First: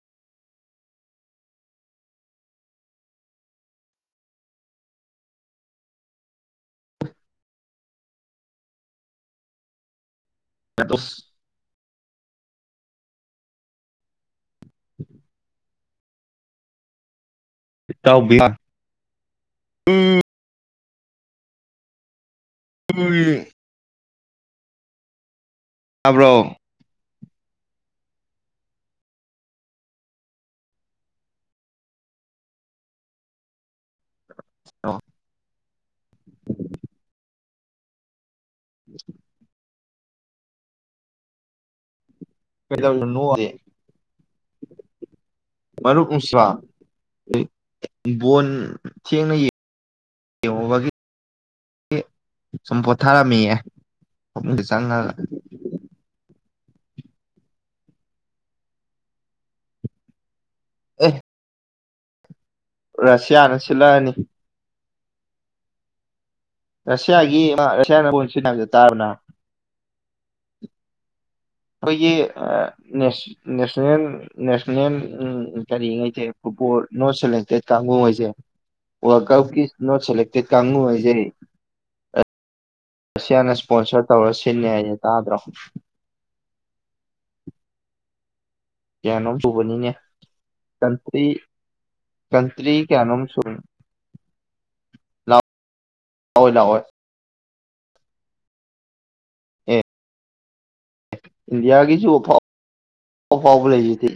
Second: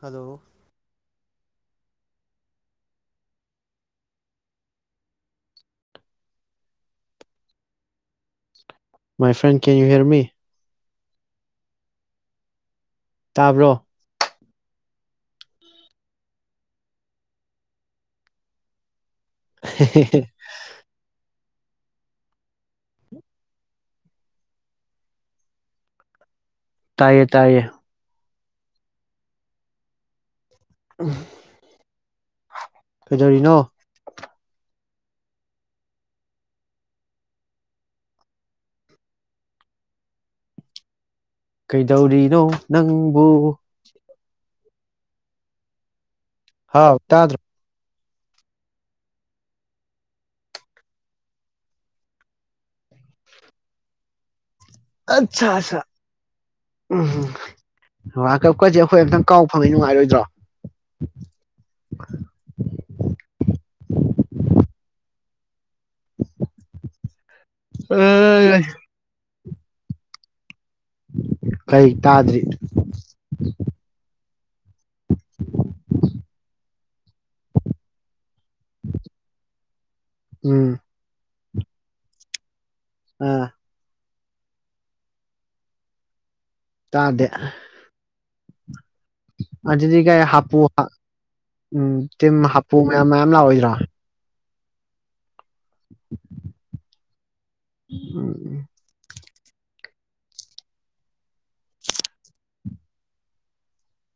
hello my friend can you hear me ꯀ ꯇꯁ ꯇꯥꯕ꯭ꯔꯣ [unintelligible] ꯏꯠꯇꯎꯕꯤꯌꯥ [unintelligible] ꯎ ꯇꯥꯕ꯭ꯔꯣ ꯇꯥꯏꯌꯦ ꯇꯥꯏꯌꯦ ꯀꯩꯗꯔꯤ ꯅ ꯑꯥ ꯎ ꯀꯩꯗꯧꯔꯤ ꯅꯣ ꯀꯩꯗꯧꯔꯤꯅꯣ ꯅꯪꯕꯨꯨ ꯃꯔꯔ ꯎꯁ ꯍꯥꯎ ꯇꯥꯗ꯭ꯔꯣ ꯕꯣꯟ ꯊꯦꯡꯅ ꯌꯦꯡꯉꯕꯒꯤ ꯁꯨꯝ ꯄꯣꯊꯥꯔꯝꯃꯤꯌꯦ ꯆꯪꯉꯒ ꯑꯆꯥ ꯑꯆꯥ ꯎꯝ ꯋꯥꯔꯜ ꯀꯞꯀꯁꯦ ꯑꯩꯈꯣꯏ ꯑꯝꯇꯪ ꯀꯥꯎ ꯐꯪꯉꯤ ꯅꯨꯡꯉꯥꯏꯔꯣꯏꯗ꯭ꯔꯣ ꯑꯦ [unintelligible] ꯔꯁꯤꯌꯥꯅ ꯁꯤꯜꯂꯑꯅꯤ ꯔꯁꯤꯌꯥꯒꯤ ꯑꯃ ꯔꯁꯤꯌꯥ ꯃꯁꯤ ꯇꯥꯕꯅ ꯀꯩ ꯑꯩꯈꯣꯏꯒꯤ ꯇꯥꯗ꯭ꯔꯤ ꯅ ꯅꯦꯁꯅꯦꯜ ꯅꯦꯁꯅꯦ ꯎꯝ ꯀꯔꯤꯉꯩꯁꯦ ꯐꯨꯠꯕꯣꯜ ꯅꯣꯠ ꯁꯦꯂꯦꯛꯇꯦꯠ ꯀꯥꯡꯕꯨ ꯍꯥꯏꯁꯦ ꯋꯥꯔꯜ ꯀꯞꯀꯤ ꯅꯣꯠ ꯁꯦꯂꯦꯛꯇꯦꯠ ꯎꯝ ꯀꯥꯡꯨ ꯍꯥꯏꯁꯦ ꯔꯁꯤꯌꯥ ꯑꯥ ꯅ ꯄꯣꯆꯔꯗ ꯇꯧꯔ ꯁꯤꯜꯂꯦ ꯍꯥꯏꯩꯅ ꯇꯥꯗ꯭ꯔꯣ ꯇꯥꯗꯦ ꯀꯌꯥꯅꯣꯝ ꯁꯨꯕꯅꯤꯅꯦ ꯑꯗꯨꯗꯤ ꯀꯥꯏ ꯍꯥꯄꯨ ꯀꯟꯇ꯭ꯔꯤ ꯎꯝ ꯇꯤꯝ ꯀꯟꯇ꯭ꯔꯤ ꯍꯥꯄꯨ ꯃꯌꯥꯝ ꯀꯌꯥꯅꯣꯝ ꯃꯌꯥꯝ ꯁꯨꯝ ꯂꯥꯛꯑꯣꯏꯗ꯭ꯔꯥ ꯂꯥꯛꯑꯣ ꯂꯥꯛꯑꯣ ꯎꯝ ꯎ ꯏꯟꯗꯤꯌꯥꯒꯤꯁꯨꯐꯥꯎꯐꯥꯎꯕ ꯂꯩꯖꯦ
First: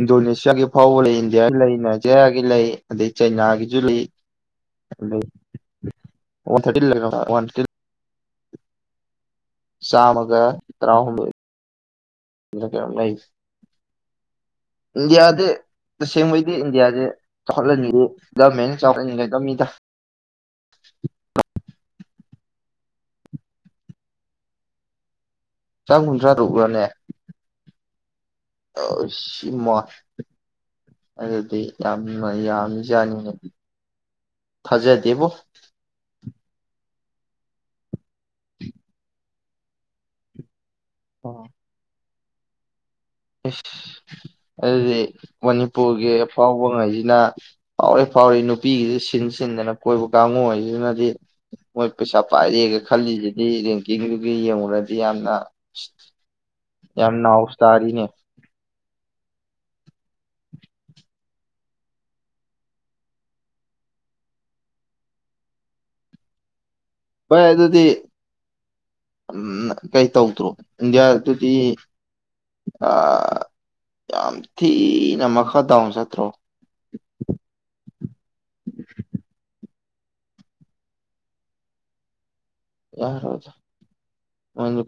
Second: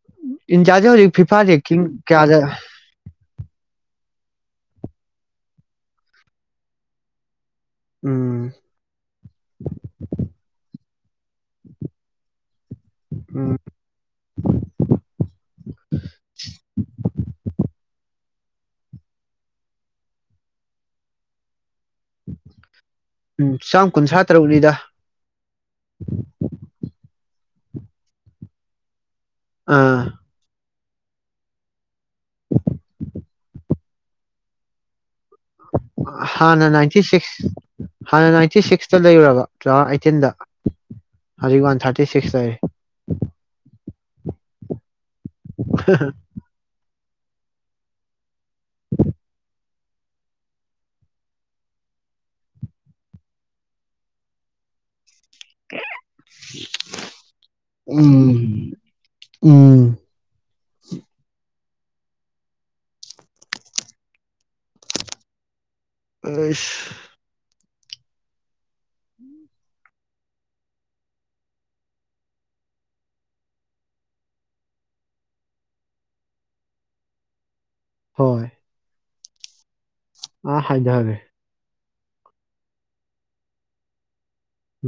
ꯏꯟꯗꯣꯅꯦꯁꯤꯌꯥꯒꯤ ꯏꯟꯗꯤꯌꯥꯁꯦ ꯐꯥꯎꯕ ꯍꯧꯖꯤꯛ ꯂꯩ ꯐꯤꯐꯥ ꯏꯟꯗꯤꯌꯥꯒꯤ ꯂꯩ ꯔꯦꯡꯀꯤꯡ ꯀꯌꯥꯗ ꯅꯥꯖꯌꯥꯒꯤ ꯂꯩ ꯑꯗꯩ ꯆꯩꯅꯥꯒꯤꯁꯨ ꯂꯩ ꯑ ꯋꯥ ꯊꯥꯔꯇꯤ ꯋꯥ ꯊꯥꯔꯇ ꯎꯝ ꯆꯥꯝꯃꯒ ꯇꯔꯥꯍꯨꯝꯗꯣꯏ ꯂꯩ ꯎꯝ ꯏꯟꯗꯤꯌꯥꯁꯦ ꯇꯁꯦꯡꯕꯩꯗꯤ ꯏꯟꯗꯤꯌꯥꯁꯦ ꯆꯥꯎꯈꯠꯍꯟꯉꯦ ꯗꯃꯦꯅꯤ ꯆꯥꯎ ꯀꯗ ꯃꯤꯗ ꯎꯝ ꯆꯥꯝ ꯀꯨꯟꯊ꯭ꯔꯥ ꯇꯔꯨꯛꯅꯤꯗ ꯆꯝ ꯀꯨꯟꯊ꯭ꯔꯥ ꯇꯕ꯭ꯔꯥꯅꯦ ꯑ ꯃ ꯑꯥ ꯑꯗꯨꯗꯤ ꯌꯥꯝ ꯌꯥꯝ ꯌꯥꯅꯤꯡ ꯊꯥꯖꯗꯦꯕꯣ ꯍꯥꯟꯅ ꯅꯥꯏꯟꯇꯤ ꯁꯤꯛꯁ ꯍꯥꯟꯅ ꯅꯥꯏꯟꯇꯤ ꯁꯤꯛꯁꯇ ꯂꯩꯔꯨꯔꯕ ꯇꯨ ꯊꯥꯎꯖꯟ ꯑꯩꯥꯏꯠꯇꯤꯟꯗ ꯍꯧ ꯋꯥ ꯊꯥꯔꯇꯤ ꯁꯤ ꯁꯤꯁ ꯇꯔꯦ ꯏꯁꯁ ꯑꯗꯨꯗꯤ ꯃꯅꯤꯄꯨꯔꯒꯤ ꯑꯐꯥꯎꯕꯉꯩꯁꯤꯅ ꯐꯥꯎꯔ ꯐꯥꯎꯔ ꯅꯨꯄꯤꯒꯤꯁꯨ ꯁꯤꯟ ꯁꯤꯟꯗꯅ ꯀꯣꯏꯕ ꯀꯥꯡꯉꯨꯁꯤꯅꯗꯤ ꯃꯣꯏ ꯄꯩꯁꯥ ꯄꯥꯏꯔꯦꯒ ꯈꯜꯂꯤꯁꯤꯗꯤ ꯔꯦꯡꯀꯤꯡꯗꯨꯒꯤ ꯌꯦꯡꯉꯨꯔꯗꯤ ꯌꯥꯝꯅ ꯌꯥꯝꯅ ꯑꯥꯎꯁ ꯇꯔꯤꯦ ꯎꯝ ꯎꯝ ꯑꯁ ꯣꯏ ꯑꯗꯨꯗꯤ ꯀꯩ ꯇꯧꯗ꯭ꯔꯣ ꯏꯟꯗꯤꯌꯥꯗꯨꯗꯤ ꯌꯥꯝ ꯊꯤꯅ ꯃꯈꯥ ꯗꯥꯎꯟ ꯆꯠꯇ꯭ꯔꯣ ꯑꯥ ꯍꯥꯏꯗꯒꯦ ꯌꯥꯔꯣꯖ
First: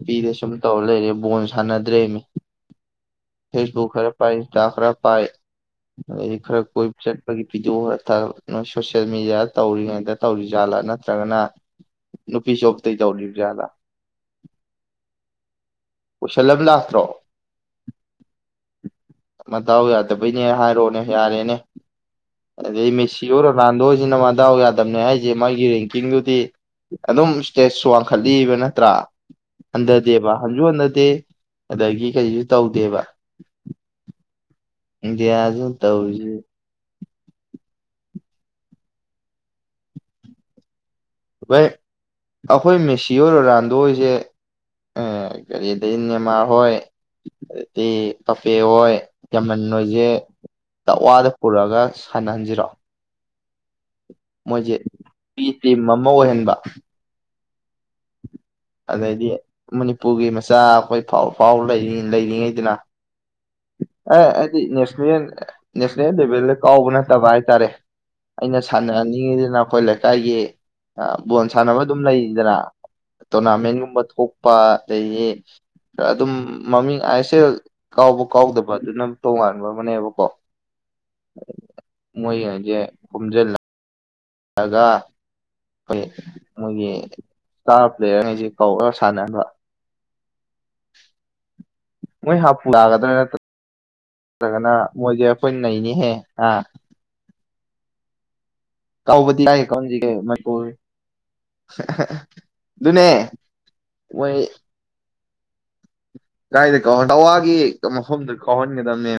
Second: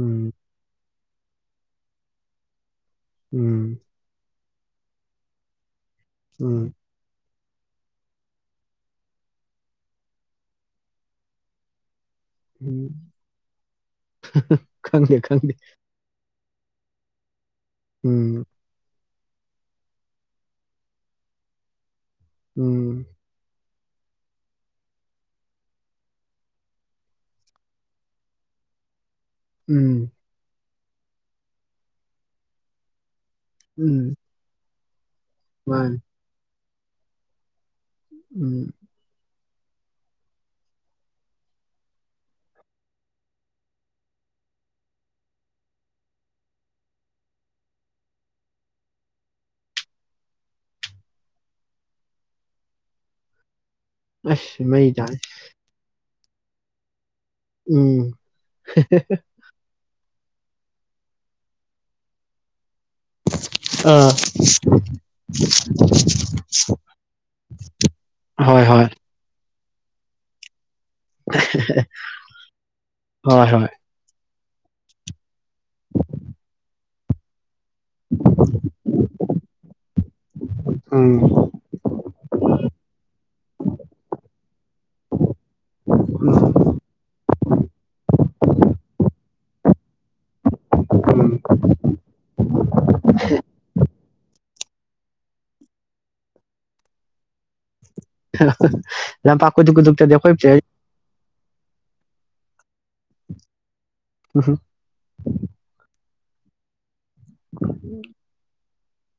ꯎꯝ ꯇꯧꯂ ꯕꯣꯜ ꯁꯥꯟꯅꯗ꯭ꯔꯦꯃꯤ ꯍꯦ ꯎꯝ ꯍꯣ ꯈꯔꯞ ꯄꯥꯏ ꯈ꯭ꯔ ꯄꯥꯏ ꯈꯔ ꯎꯝ ꯀꯣꯏ ꯆ ꯑꯩꯈꯣꯏꯒꯤ ꯚꯤꯗꯤꯑꯣ ꯈꯔ ꯅꯣꯏ ꯁꯣꯁꯤꯦꯜ ꯃꯦꯗꯤꯌꯥꯗ ꯇꯧꯔꯤꯉꯩꯗ ꯇꯧꯔꯤꯖꯥꯠꯂꯥ ꯅꯠꯇ꯭ꯔꯒꯅ ꯅꯨꯄꯤ ꯎꯝ ꯖꯣꯕꯇꯩ ꯇꯧꯔꯤꯕꯖꯥꯠꯂꯥ ꯈꯪꯉꯦ ꯈꯪꯉꯦ ꯎꯁꯜꯂꯕ ꯂꯥꯁꯇ꯭ꯔꯣ ꯎꯝ ꯃꯇꯥꯎ ꯌꯥꯗꯕꯩꯅꯦ ꯍꯥꯏꯔꯛꯑꯣꯅꯦ ꯌꯥꯔꯦꯅꯦ ꯑꯗ ꯎꯝ ꯃꯦꯁꯤꯔ ꯔꯣꯔꯅꯥꯟꯗꯣꯁꯤꯅ ꯃꯗꯥꯎ ꯌꯥꯗꯕꯅꯦ ꯍꯥꯏꯁꯦ ꯃꯥꯒꯤ ꯔꯦꯡꯀꯤꯡꯗꯨꯗꯤ ꯑꯗꯨꯝ ꯏꯁꯇꯦꯖꯁꯨ ꯋꯥꯡꯈꯠꯂꯤꯕ ꯅꯠꯇ꯭ꯔꯥ ꯎꯝ ꯍꯟꯗ ꯗꯦꯕ ꯌꯣꯅꯠ ꯇꯦ ꯑꯗꯒꯤ ꯀꯩꯁꯨ ꯇꯧꯗꯦꯕ ꯎꯝ ꯗꯤꯌꯥꯁꯨ ꯃꯥꯅꯤ ꯇꯧꯔꯤꯖꯕꯨ ꯎꯝ ꯅꯥꯏ ꯑꯩꯈꯣꯏ ꯃꯦꯁꯤ ꯑꯣꯏꯔꯣ ꯔꯥꯟꯗꯣ ꯍꯣꯏꯁꯦ ꯀꯔꯤꯗꯩ ꯅꯦꯃꯥꯔ ꯍꯣꯏ ꯑꯗꯩ ꯄꯄꯦ ꯍꯣꯏ ꯌꯥꯝꯅ ꯍꯣꯏꯁꯦ ꯇꯛꯋꯥꯗ ꯄꯨꯔꯛꯑꯒ ꯁꯥꯟꯅꯍꯟꯁꯤꯔꯣ ꯑꯁ ꯃꯣꯏꯖ ꯃꯩ ꯇꯥꯏ ꯇꯔꯝ ꯑꯃ ꯑꯃ ꯑꯣꯏꯍꯟꯕ ꯎꯝ ꯑꯗꯗꯤ ꯃꯅꯤ ꯄꯨꯒꯤ ꯃꯆꯥ ꯑꯩꯈꯣꯏ ꯐꯥꯎ ꯐꯥꯎꯔꯤ ꯂꯩꯔꯤꯉꯩꯗꯅ ꯑꯥ ꯑꯦ ꯑꯩꯗꯤ ꯅꯦꯁꯅꯦ ꯅꯦꯁꯅꯦꯜ ꯂꯦꯚꯦꯜꯗ ꯀꯥꯎꯕ ꯅꯠꯇꯕ ꯍꯥꯏꯇꯥꯔꯦ ꯑꯩꯅ ꯍꯣꯏ ꯍꯣꯏ ꯁꯥꯟꯅꯍꯅꯤꯡꯉꯤꯗꯅ ꯑꯩꯈꯣꯏ ꯂꯩꯀꯥꯏꯒꯤ ꯕꯣꯜ ꯁꯥꯟꯅꯕ ꯑꯗꯨꯝ ꯂꯩꯗꯅ ꯍꯣꯏ ꯍꯣꯏ ꯇꯣꯔꯅꯥꯃꯦꯟꯒꯨꯝꯕ ꯊꯣꯛ ꯄꯥ ꯑꯗꯒꯤ ꯑꯗꯨꯝ ꯃꯃꯤꯡ ꯑꯁꯦꯜ ꯀꯥꯎꯕꯨ ꯀꯥꯎꯗꯕ ꯑꯗꯨꯅ ꯇꯣꯉꯥꯟꯕ ꯑꯃꯅꯦꯕꯀꯣ ꯎꯝ ꯃꯣꯏꯉꯩꯁꯦ ꯈꯣꯝꯖꯤꯜ ꯂꯒꯥ ꯑꯩꯏ ꯃꯣꯏꯒꯤ ꯏꯁꯇꯥꯔ ꯄ꯭ꯂꯦꯌꯔꯉꯩꯁꯤ ꯀꯧꯔꯒ ꯁꯥꯟꯅꯍꯟꯕ ꯎꯝ ꯃꯣꯏ ꯍꯥꯞꯄꯨꯒꯗ ꯒꯅ ꯃꯣꯏꯦ ꯑꯩꯏ ꯅꯩꯅꯏꯅꯤ ꯍꯦꯍꯥ [inaudible] ꯀꯥꯎꯕꯨꯕꯗꯤ ꯂꯝꯄꯥꯛ ꯇꯥꯏꯌꯦꯛ ꯈꯨꯗꯤꯛ ꯈꯪꯗꯦ ꯈꯨꯗꯤꯛꯇꯗꯤ ꯑꯩꯈꯣꯏ ꯃꯅꯤꯄꯨꯔ ꯄ꯭ꯂꯦꯌꯔ ꯑꯗꯨꯅꯦ ꯃꯣꯏ ꯀꯥꯏꯗ ꯠꯑꯋꯥꯒꯤ ꯃꯐꯝꯗ ꯀꯧꯍꯟ ꯈꯟꯒ ꯃꯦ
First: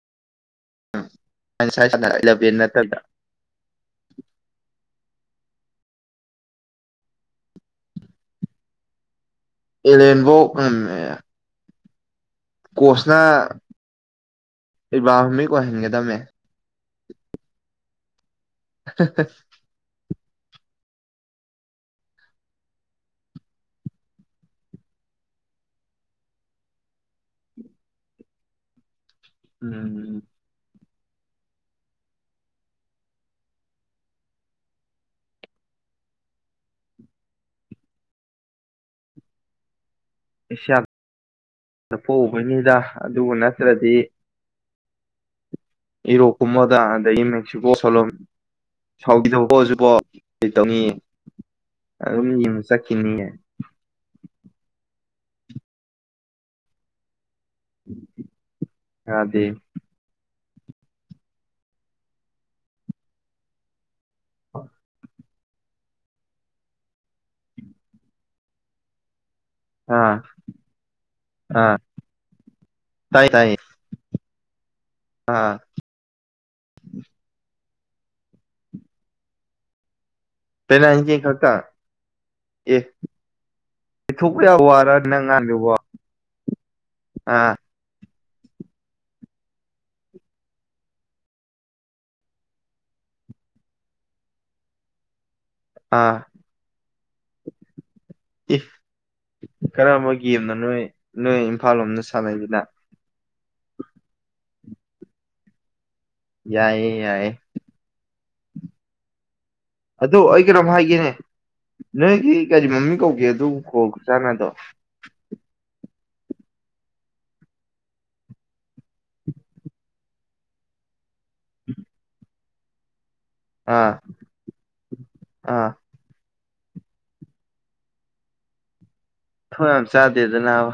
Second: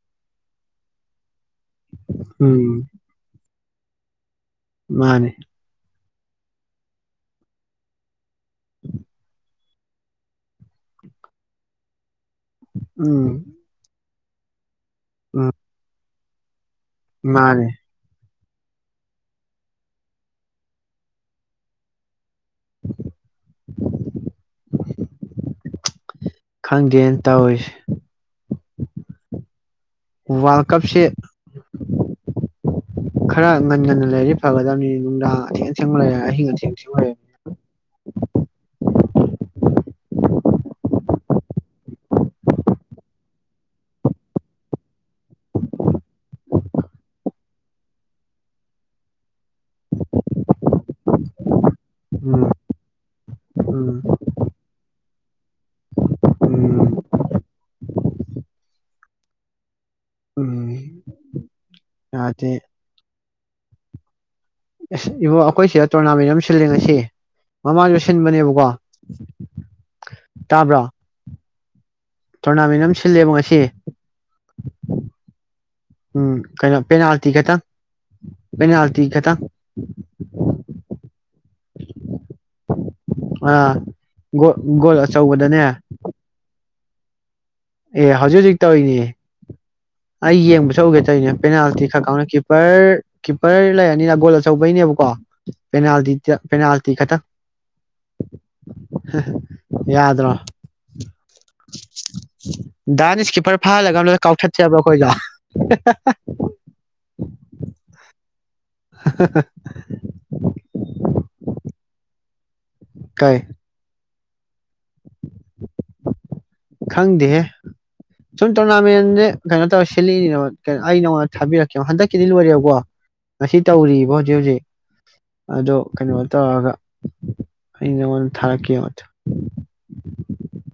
ꯎꯝ ꯄꯁꯕꯅꯠꯇꯗ ꯃꯥꯅꯦ ꯎꯝ ꯑꯦꯂꯦꯟꯕꯣ ꯎ ꯀꯣꯁꯅꯥ ꯎꯝ ꯑꯩꯕꯥꯕꯥꯃꯤ ꯀꯍꯦꯟꯒꯦꯗꯃꯦ ꯃꯥꯅꯦꯦ [unintelligible] ꯑꯣꯦ ꯈꯪꯗꯦꯅ ꯇꯧꯔꯤꯁꯦ ꯎꯝꯝ ꯎꯝ ꯋꯥꯔꯜ ꯀꯞꯁꯦ ꯈꯔ ꯉꯟꯅ ꯉꯟꯅ ꯂꯩꯔꯗꯤ ꯐꯒꯗꯕꯅꯤꯅ ꯅꯨꯡꯗꯥꯡ ꯑꯊꯦꯡ ꯑꯊꯦꯡꯕ ꯂꯩꯔꯦ ꯑꯍꯤꯡ ꯑꯊꯦꯡ ꯑꯊꯦꯡ ꯂꯩꯔꯕꯅꯤ ꯑꯦꯁꯤꯌꯥ ꯄꯣꯛꯕꯅꯤꯗ ꯑꯗꯨ ꯅꯠꯇ꯭ꯔꯗꯤ ꯏꯔꯣꯛꯀꯨꯝꯕꯗ ꯑꯗꯒꯤ ꯃꯦꯛꯁꯤꯀꯣ ꯁꯣꯂꯨꯝ ꯁꯥꯎꯒꯤꯗꯖꯤꯕꯣ ꯀ ꯇꯧꯉ ꯑꯗꯨ ꯎꯝ ꯌ ꯆꯀꯤꯅꯤ ꯍꯥꯏ ꯎꯝ ꯎꯝ ꯑꯗꯗꯤ ꯑꯗꯤꯦ ꯑꯩꯈꯣꯏ ꯁꯤꯗ ꯇꯣꯔꯅꯥꯃꯦꯟ ꯑꯃ ꯁꯤꯜꯂꯦ ꯉꯁꯤ ꯃꯃꯥꯡꯗ ꯁꯤꯟꯕꯅꯦꯕꯀꯣ ꯑꯥ ꯇꯥꯕ꯭ꯔꯣ ꯑꯥ ꯇꯣꯔꯅꯥꯃꯦꯟ ꯑꯃ ꯇꯥꯏ ꯁꯤꯜꯂꯦꯕ ꯇꯥꯏ ꯉꯁꯤ ꯑꯥ ꯎꯝ ꯀꯩꯅꯣ ꯄꯦꯅꯥꯜꯇꯤ ꯈꯇꯪ ꯀꯩꯅꯩꯅ ꯍꯜꯇ ꯀ ꯇ ꯄꯦꯅꯥ ꯏꯟꯆꯦ ꯈꯛꯇꯪ ꯑꯦ ꯑꯥ ꯄꯊꯣꯛꯄ ꯌꯥ ꯒꯣꯜ ꯋꯥꯔ ꯒꯣꯜ ꯅꯪ ꯑꯆꯧꯕꯗꯅꯦ ꯉꯥꯟꯂꯕ ꯑꯥ ꯑꯦ ꯍꯧꯖꯤꯛ ꯍꯧꯖꯤꯛ ꯇꯧꯔꯤꯅꯦ ꯑꯩ ꯌꯦꯡꯕꯁꯨ ꯎꯒꯦ ꯇꯧꯔꯤꯅꯦ ꯄꯦꯅꯥꯜꯇꯤ ꯈꯔ ꯈꯥꯎꯅ ꯀꯤꯞꯄꯔ ꯀꯤꯞꯄꯔ ꯂꯩꯔꯅꯤꯅ ꯒꯣꯜ ꯑꯆꯧꯕꯩꯅꯦꯕꯀꯣ ꯑꯥ ꯄꯦꯅꯥꯇ ꯄꯦꯅꯥꯜꯇꯤ ꯈꯇꯪ ꯏ ꯀꯔꯝꯕ ꯌꯥꯗ ꯔꯣ ꯒꯦꯝꯅꯣ ꯅꯣꯏ ꯅꯣꯏ ꯏꯝꯐꯥꯜ ꯂꯣꯝꯗ ꯁꯥꯟꯅꯩꯁꯤꯅ ꯗꯅꯤꯁꯀꯤ ꯔ ꯐꯥ ꯂ ꯀꯥꯎ ꯆꯦꯕ ꯑꯩꯈꯣꯏꯒ ꯌꯥꯏꯌꯦ ꯌꯥꯏꯌꯦ [unintelligible] ꯑꯗꯨ ꯑꯩ ꯀꯩꯅꯣꯝ ꯍꯥꯏꯒꯦꯅꯦ ꯅꯣꯏꯒꯤ ꯀꯔꯤ ꯃꯃꯤ ꯀꯧꯒꯦ ꯀꯩ ꯑꯗꯨꯕꯨ ꯀ ꯆꯅꯗꯣ ꯈꯪꯗꯦ ꯁꯨꯝ ꯇꯣꯔꯅꯥꯃꯦꯟꯁꯦ ꯀꯩꯅꯣ ꯇꯧꯔ ꯁꯤꯂꯛꯏꯅ ꯀꯣ ꯑꯩ ꯅꯉꯣꯟꯗ ꯊꯥꯕꯤꯔꯛꯀꯦ ꯍꯟꯗꯛꯀꯤꯗꯤ ꯂꯣꯏꯔꯦꯕꯀꯣ ꯉ ꯑꯥ ꯇꯧꯔꯤꯕ ꯍꯧꯖꯤꯛ ꯍꯧꯖꯤꯛ ꯑꯥ ꯑꯗꯣ ꯀꯩꯅꯣ ꯇꯧꯔꯒ ꯑꯩ ꯅꯉꯣꯟꯗ ꯊꯥꯔꯛꯀꯦ ꯃ ꯊꯣꯏ ꯌꯥꯝ ꯆꯥꯗꯦꯗ ꯅꯅꯥꯕ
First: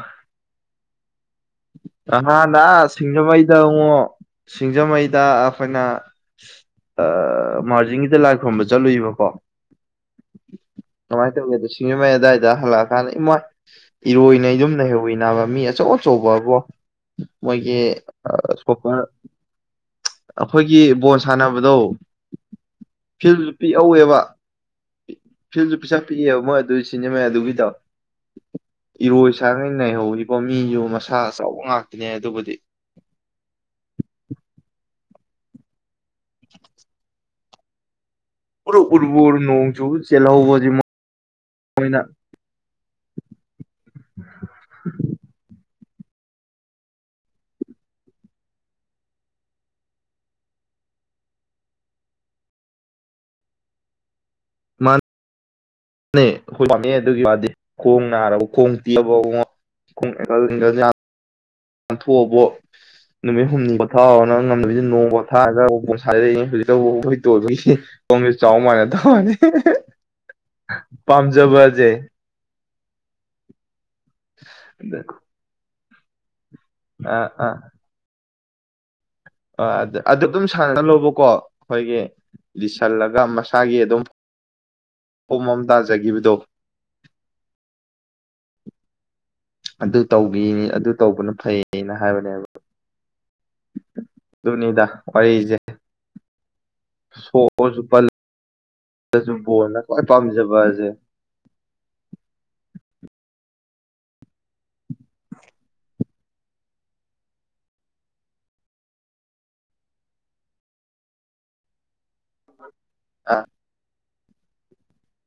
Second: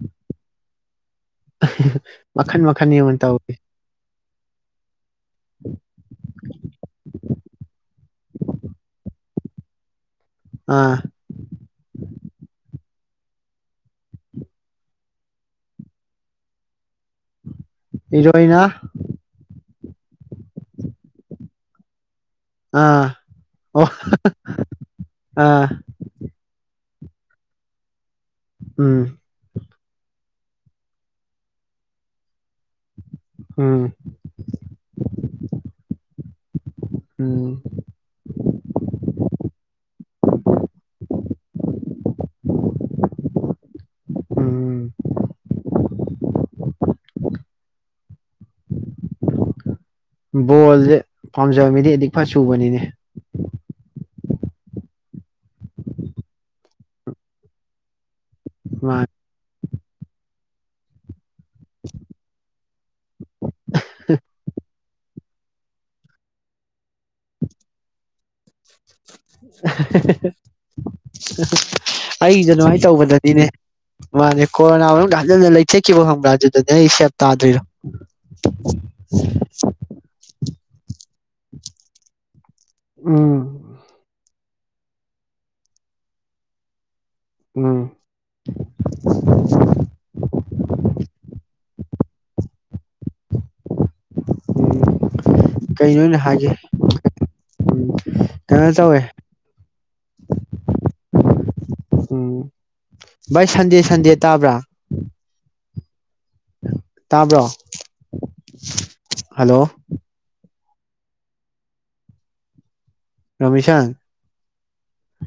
ꯃꯈꯟ ꯍꯍꯥꯟꯅ ꯃꯈꯟ ꯌꯦꯡꯉꯣ ꯇꯧꯔꯤ ꯁꯤꯡꯖꯃꯩꯗ ꯑꯃꯨꯛ ꯁꯤꯡꯖꯃꯩꯗ ꯑꯩꯈꯣꯏꯅ ꯃꯥꯔꯖꯤꯤꯡꯒꯤꯗ ꯂꯥꯏ ꯈꯨꯔꯨꯝꯕ ꯆꯠꯂꯨꯏꯕꯀꯣ ꯑꯥ ꯃꯥꯏ ꯀꯒ ꯁꯤꯅꯦꯃ ꯌꯥꯗꯏꯗ ꯍꯜꯂꯥꯛ ꯀꯗ ꯏꯃꯣꯏ ꯏꯔꯣꯏꯅ ꯌꯨꯝꯅ ꯍꯧꯏꯕ ꯃꯤ ꯑꯆꯧ ꯁꯣ ꯋꯥ ꯋꯥ ꯃꯣꯏꯒꯤ ꯏꯔꯣꯏꯅ ꯁꯄꯣꯀꯔ ꯑꯩꯈꯣꯏꯒꯤ ꯕꯣꯜ ꯁꯥꯟꯅꯕꯗꯣ ꯑꯥ ꯐꯤꯜꯁꯨ ꯑꯣ ꯄꯤꯛꯍꯧꯋꯦꯕ ꯑꯥ ꯐꯤꯜꯁꯨ ꯄꯩꯁꯥ ꯄꯤꯛꯑꯦꯕ ꯃꯣꯏ ꯑꯗꯨꯏꯁ ꯁꯤ ꯃ ꯑꯗꯨꯕꯤꯗ ꯎꯝ ꯏꯔꯣꯏꯁ ꯅꯩꯍꯧꯔꯤꯕ ꯃꯤꯁꯨ ꯃꯁꯥ ꯑꯆꯕ ꯉꯥꯛꯇꯅꯦ ꯑꯗꯨꯕꯨꯗꯤ ꯎꯝ ꯎꯝ ꯎ ꯎꯔ ꯅꯣꯡꯁꯨꯨ ꯆꯦꯜꯍꯧꯕꯁꯤꯅ ꯎꯝ [unintelligible] ꯕꯣꯜꯁꯦ ꯄꯥꯝꯖꯕ ꯃꯤꯗꯤ ꯑꯗꯨꯛ ꯐ ꯁꯨꯕꯅꯤꯅꯦ ꯃꯥꯅ ꯍꯣꯏ ꯄꯥꯝꯃꯦ ꯑꯗꯨꯒꯤ ꯋꯥꯗꯤ ꯈꯣꯡ ꯅꯥꯔ ꯃꯥꯅꯦ ꯀꯣꯣꯡꯇꯕ ꯨꯡ ꯉꯟꯊꯣꯛꯑꯕ ꯅꯨꯃꯤꯠ ꯍꯨꯝꯅꯤ ꯄꯊꯥꯔꯅ ꯉꯝꯅꯕꯤꯁꯤ ꯅꯣꯡ ꯊꯥꯔꯒ ꯄꯣꯣꯟ ꯁꯥꯗꯔꯛꯑꯏꯦ ꯍꯧꯖꯤꯛ ꯇꯧꯕ ꯑꯩꯈꯣꯏ ꯇꯣꯜꯕꯒꯤ ꯆꯥꯎ ꯃꯥꯟꯅ ꯇꯧꯅꯤ ꯄꯥꯝꯖꯕꯁꯦ ꯇꯧꯕꯗꯗꯤꯅꯦ ꯃꯥꯅꯦ ꯀ ꯀꯣꯔꯣꯅꯥꯗ ꯂꯩ ꯊꯦꯛꯈꯤꯕꯣꯝ ꯑꯗꯨ ꯅ ꯏꯁꯦꯞ ꯇꯥꯗ꯭ꯣꯏꯔꯣ [unintelligible] ꯑ ꯑꯗꯨ ꯑꯗꯨꯝ ꯁꯥꯟꯅ ꯂꯣꯕꯀꯣ ꯍꯣꯏꯒꯤ ꯂꯤꯁꯜꯂꯒ ꯎꯝ ꯃꯁꯥꯒꯤ ꯑꯗꯨꯝ ꯑꯣꯃꯝ ꯇꯥꯖꯈꯤꯕꯗꯣ ꯎꯝ ꯑꯗꯨ ꯇꯧꯕꯤꯅꯤ ꯑꯗꯨ ꯇꯧꯕꯅ ꯐꯩꯅ ꯍꯥꯏꯕꯅꯦꯕ ꯑꯗꯨꯅꯤꯗ ꯎꯝ ꯑꯩꯁꯦ ꯀꯩꯅꯣ ꯑꯩꯅ ꯍꯥꯏꯒꯦ ꯁꯣꯔꯁꯨ ꯎꯝ ꯄꯜꯂ ꯀꯩꯅꯣ ꯇꯧꯋꯦ ꯣꯅ ꯈ꯭ꯋꯥꯏ ꯄꯥꯝꯖꯕ ꯑꯁꯦ ꯎꯝ ꯚꯥꯏ ꯁꯟꯗꯦ ꯁꯟꯗꯦ ꯇꯥꯕ꯭ꯔꯥ ꯇꯥꯕ꯭ꯔꯣ ꯍꯜꯂꯣ ꯎ ꯔꯃꯤꯁꯥꯟ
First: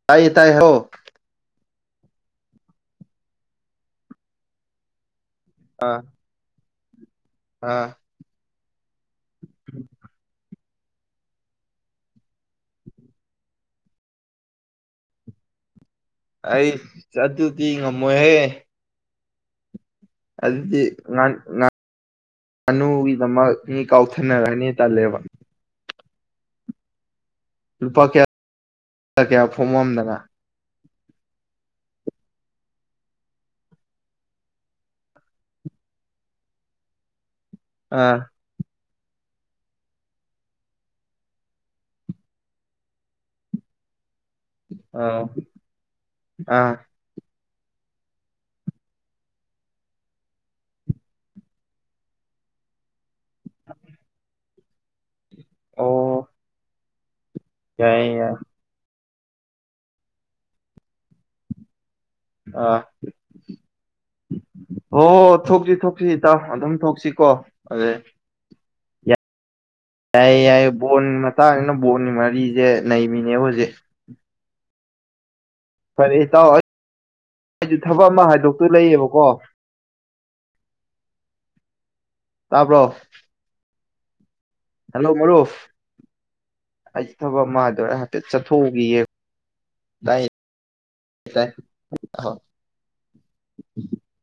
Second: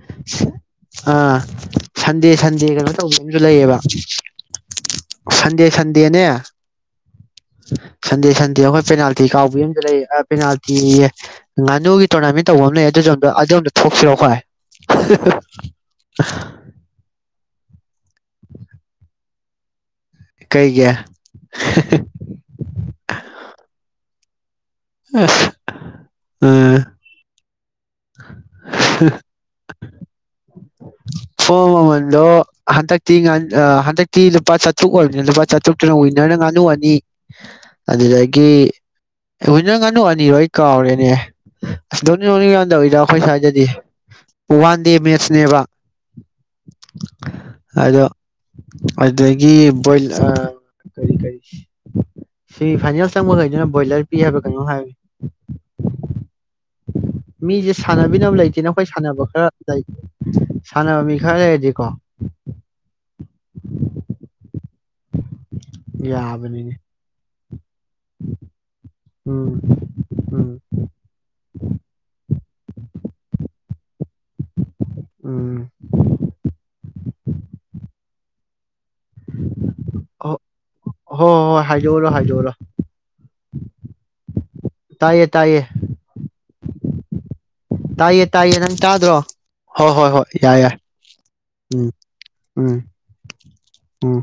ꯇꯥꯏꯌꯦ ꯇꯥꯏ ꯍꯥꯏꯔꯛꯑꯣ ꯑꯥ ꯁꯟꯗꯦ ꯁꯟꯗꯦ ꯀꯩꯅꯣ ꯇꯧꯕ ꯑꯃꯁꯨ ꯂꯩꯌꯦꯕ ꯁꯟꯗꯦ ꯑꯥ ꯁꯟꯗꯦꯅꯦ ꯑꯥ ꯁꯟꯗꯦ ꯁꯟꯗꯦ ꯑꯩꯈꯣꯏ ꯄꯦꯅꯥꯜꯇꯤ ꯀꯥꯎꯕ ꯑꯃꯁꯨ ꯂꯩ ꯄꯦꯅꯥꯜꯇꯤ ꯏ ꯉꯥꯟ ꯍꯒ ꯇꯣꯅ ꯃꯤ ꯟꯅ ꯑꯦ ꯑꯗꯨꯣ ꯑꯗꯨ ꯊꯣꯛꯣꯛꯁꯤꯔꯀꯥꯏ ꯑꯩ ꯆ ꯑꯗꯨ [unintelligible] ꯃꯑꯦ ꯑꯗꯨꯗꯤ ꯀꯩꯒꯤ ꯉꯥꯟ ꯉꯥꯅꯨꯒꯤꯗꯃ ꯃꯤ ꯀꯥꯎꯊ ꯅꯒꯥꯅꯤ ꯇꯜꯂꯦꯕ ꯑ ꯂꯨꯄꯥ ꯀꯌꯥ ꯀꯌꯥ ꯐꯣꯡꯃꯝꯗꯅ ꯐꯣꯝ ꯃꯃꯜꯗꯣ ꯍꯟꯗꯛꯇꯤ ꯍꯟꯗꯛꯇꯤ ꯂꯨꯄꯥ ꯆꯥꯇ꯭ꯔꯨꯛ ꯑꯣꯏꯕꯅꯤꯅ ꯂꯨꯄꯥ ꯆꯥꯇ꯭ꯔꯨꯛꯇꯅ ꯋꯤꯟꯅꯔꯅ ꯉꯥꯅꯨ ꯑꯅꯤ ꯑꯥ ꯑꯗꯨꯗꯒꯤ ꯍꯣꯏ ꯅꯪ ꯉꯥꯅꯨ ꯑꯅꯤꯔꯣꯏ ꯀꯥꯎꯔꯦꯅꯦ ꯑꯁ ꯅꯗꯧꯔ ꯑꯩꯈꯣꯏ ꯁ꯭ꯋꯥꯏꯗ [unintelligible] ꯑꯦ ꯋꯥꯟ ꯗꯦ ꯑꯥ ꯃꯦꯠꯆꯅꯦꯕ ꯑꯥ ꯑꯗꯣ ꯑꯗꯨꯗꯒꯤ ꯀꯔꯤ ꯀꯔꯤ ꯁꯤ ꯐꯥꯏꯅꯦꯜ ꯆꯪꯕꯈꯩꯗꯨꯅ ꯕꯣꯏꯂꯔ ꯄꯤ ꯍꯥꯏꯕ ꯀꯩꯅꯣꯝ ꯍꯥꯏꯕꯅꯤ ꯑꯣ ꯎ ꯃꯤꯁꯦ ꯌꯥꯏ ꯌꯥꯏ ꯁꯥꯟꯕꯤꯅꯕ ꯂꯩꯇꯦ ꯁꯥꯟꯅꯕ ꯈꯔ ꯂꯩ ꯁꯥꯟꯅꯕ ꯃꯤ ꯈꯔ ꯂꯩꯔꯗꯤꯀꯣ ꯑꯥ ꯍꯣ ꯊꯣꯛꯁꯤ ꯊꯣꯛꯁꯤ ꯏꯇꯥꯎ ꯑꯗꯨꯝ ꯌꯥꯕꯅꯤꯅꯦ ꯊꯣꯛꯁꯤ ꯀꯣ ꯑꯗꯦ ꯎꯝ ꯌꯥꯏꯌꯦ ꯎꯝ ꯌꯥꯏꯌꯦ ꯕꯣꯟ ꯃꯇꯥꯡꯁꯤꯅ ꯕꯣꯟꯒꯤ ꯃꯔꯤꯁꯦ ꯅꯩꯃꯤꯅꯦ ꯍꯧꯖꯤꯛ ꯎꯝ ꯐꯔꯦ ꯏꯇꯥꯎ ꯑꯩꯁꯨ ꯊꯕꯛ ꯑꯃ ꯍꯥꯏꯗꯣꯛꯇꯨ ꯂꯩꯌꯦꯕꯀꯣ ꯍ ꯍꯣꯍꯣꯍꯣ ꯍꯥꯏ ꯗꯣꯎꯔꯣ ꯍꯥꯢꯗꯣꯎꯔꯣ ꯇꯥꯕ꯭ꯔꯣ ꯍꯜꯂꯣ ꯃꯔꯨꯞ ꯇꯥꯏꯌꯦ ꯑꯩ ꯊꯕꯛ ꯑꯃ ꯍꯥꯏꯗꯣꯔꯦ ꯍꯥꯏꯐꯦꯠ ꯇꯥꯏꯌꯦ ꯇꯥꯏꯌꯦ ꯅꯪ ꯆꯠꯊꯣꯛꯎꯈꯤꯒꯦ ꯇꯥꯗ꯭ꯔꯣ ꯍꯣꯏ ꯍꯣꯏ ꯇꯥꯏ ꯍꯣꯏ ꯌꯥꯏ ꯌꯥꯏ ꯇꯥꯏ ꯎꯝ ꯎꯝ ꯎꯝ